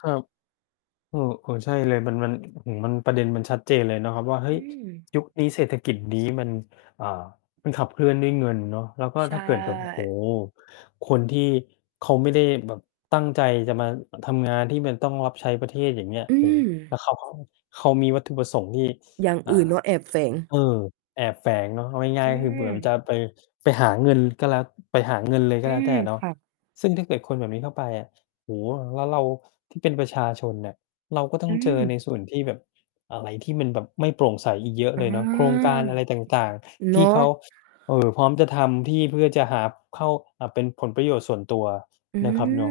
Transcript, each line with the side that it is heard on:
left: ครับ เออ ๆ ใช่เลย มัน มัน อือ มัน ประเด็นมันชัดเจนเลยเนาะครับว่า เฮ
right: อ
left: ้
right: ื
left: ย
right: ม
left: ยุคนี้เศรษฐกิจ นี้ มัน อ่า มันขับเคลื่อนด้วยเงินเนาะ แล้วก็
right: ใช
left: ถ้าเกิดแบบ โอ้โฮ
right: ่
left: คนที่เขาไม่ได้แบบตั้งใจจะมาทำงาน ที่มันต้องรับใช้ประเทศ อย่างเงี้ย
right: อื
left: โอ้ แล้ว
right: ม
left: เขาก็ เขามีวัตถุประสงค์ ที่
right: อย่าง
left: อ่า
right: อื่นเนาะ แอบแฝง
left: เออ แอบแฝงเนาะ เอาง่า
right: อื
left: ย ๆ ก็คือเหมือ
right: ม
left: นจะไป ไปหาเงินก็แล้ว ไปหาเงินเลยก
right: อ
left: ็
right: ื
left: แล้วแต
right: ม
left: ่เนาะ
right: ค่ะ
left: ซึ่งถ้าเกิดคนแบบนี้เข้าไปอะ โอ้โฮ แล้วเราที่เป็นประชาชนน่ะ เราก็ต้
right: อ
left: อง
right: ื
left: เจอใน
right: ม
left: ส่วนที่แบบอะไรที่มันแบบไม่โปร่งใสอีกเยอะ
right: อ
left: เล
right: า
left: ยเนาะ โครงการอะไรต่าง ๆ
right: เ
left: ท
right: น
left: ี
right: า
left: ่เข
right: ะ
left: า เอ่อ พร้อมจะทำที่เพื่อจะหา เข้า อ่า เป็นผลประโยชน์ส่วนตัว
right: อื
left: นะครับเนา
right: ม
left: ะ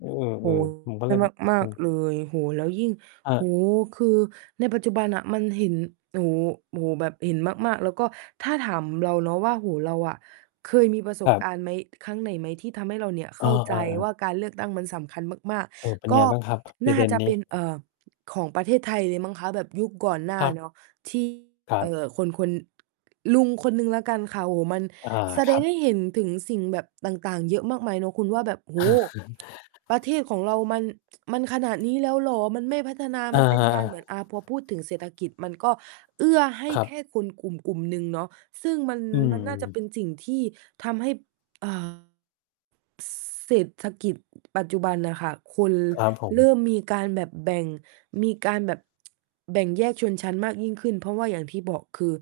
left: เอ
right: โอ้โ
left: อ
right: ฮ
left: ๆ ผมก็
right: ใช
left: เล
right: ่
left: ยแบบ
right: มา
left: อื
right: ก
left: ม
right: ๆ เลย โอ้โฮ แล้วยิ่ง
left: คร
right: โอ้โฮ
left: ับ
right: คือในปัจจุบันน่ะ มันเห็น โอ้โฮ โอ้โฮ แบบเห็นมาก ๆ แล้วก็ถ้าถามเราเนาะว่า โอ้โฮ เราอะ เคยมีประส
left: ค
right: บ
left: รับ
right: การณ์ไหม ครั้งไหนไหมที่ทำให้เราเนี่ย
left: เ
right: เ
left: อ
right: ข้าใจ
left: อ
right: ว่า
left: ๆ ๆ
right: การเลือกตั้งมันสำคัญมาก
left: เออ เป็น
right: ๆ ก
left: ไง
right: ็
left: บ้างครับ ปร
right: น
left: ะ
right: ่
left: เ
right: า
left: ด็น
right: จะ
left: น
right: เ
left: ี
right: ป
left: ้?
right: ็น เอ่อ ของประเทศไทยเลยมั้งคะ แบบยุคก่อนหน้
left: ค
right: า
left: รับ
right: เนาะ ที่
left: ครั
right: เอ
left: บ
right: ่อ คน คน ลุงคนหนึ่งแล้วกันค่ะ โอ้โฮ มัน
left: อา
right: แส
left: ค
right: ด
left: รั
right: งให
left: บ
right: ้เห็นถึงสิ่งแบบต่าง ๆ เยอะมากมายเนาะ คุณว่าแบบ โอ้โฮ ประเทศของเรามัน มันขนาดนี้แล้วเหรอ มันไม่พัฒนา
left: อ
right: มั
left: า
right: นเป็นการ
left: ๆ
right: เหมือน อา พอพูดถึงเศรษฐกิจ มันก็เอื้อให้
left: ครั
right: แค
left: บ
right: ่คนกลุ่ม ๆ หนึ่งเนาะ ซึ่งมัน
left: อื
right: ล มันน่าจะเป็
left: ม
right: นสิ่งที่ทำให้ อ่า ซ เศรษฐกิจปัจจุบันน่ะค่ะ คน
left: ครับ ผ
right: เร
left: ม
right: ิ่มมีการแบบแบ่ง มีการแบบ แบ่งแยกชนชั้นมากยิ่งขึ้น เพราะว่าอย่างที่บอก คือ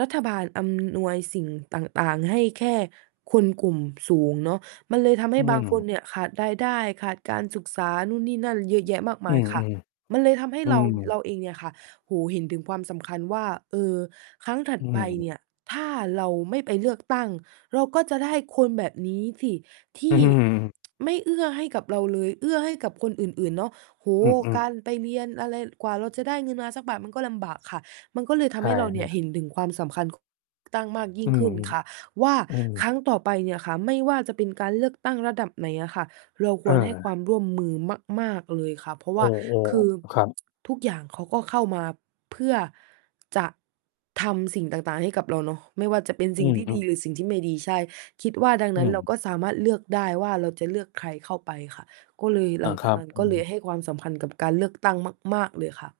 right: รัฐบาลอำนวยสิ่งต่าง ๆ ให้แค่คนกลุ่มสูงเนาะ มันเลยทำให
left: อื
right: ้บางค
left: ม
right: นเนี่ย ขาดรายได้ ขาดการศึกษา นู่นนี่นั่นเยอะแยะมากม
left: อื
right: าย
left: อ
right: ค่ะ
left: ๆ
right: มันเลยทำให้
left: อื
right: เรา
left: ม
right: เราเองเนี่ยค่ะ โอ้โฮ เห็นถึงความสำคัญว่า เออ ครั้งถัด
left: อื
right: ไปเน
left: ม
right: ี่ย ถ้าเราไม่ไปเลือกตั้ง เราก็จะได้คนแบบนี้สิท
left: อื
right: ี่
left: ม
right: ไม่เอื้อให้กับเราเลย เอื้อให้กับคนอื่น ๆ เนาะ โอ้โ
left: อื
right: ฮ
left: อ
right: กา
left: ๆ
right: รไปเรียนอะไร กว่าเราจะได้เงินมาสักบาทมันก็ลำบากค่ะ มันก็เลยท
left: ใช
right: ำใ
left: ่
right: ห้เราเ
left: ๆ
right: ห็นถึงความสำคัญ ของ ตั้งมากยิ
left: อื
right: ่งขึ
left: อ
right: ้นค่ะว่า
left: ๆ อือ
right: ครั้งต่อไปเนี่ยค่ะ ไม่ว่าจะเป็นการเลือกตั้งระดับไหนอะค่ะ เราค
left: เ
right: วรให้ค
left: ออ
right: วามร่วมมือมาก ๆ เลยค่ะ เพราะว
left: เออ
right: ่า คือ
left: ๆ ครับ
right: ทุกอย่างเขาก็เข้ามาเพื่อ จะทำสิ่งต่าง ๆ ให้กับเราเนาะ ไม่ว่าจะเป็น
left: อ
right: ส
left: ื
right: ิ่งที่ด
left: อ
right: ี
left: ๆ
right: หรือสิ่งที่ไม่ดี ใช่ คิดว่าดัง
left: อื
right: นั้นเรา
left: ม
right: ก็สามารถเลือกได้ว่า เราจะเลือกใครเข้าไปค่ะ ก็เลย
left: อ
right: หล
left: า
right: ัง
left: ค
right: จา
left: ร
right: ก
left: ับ
right: นั้น
left: อื
right: ก็เลย
left: อ
right: ให้ความสำคัญกับการเลือก ตั้งมาก ๆ เลยค่ะ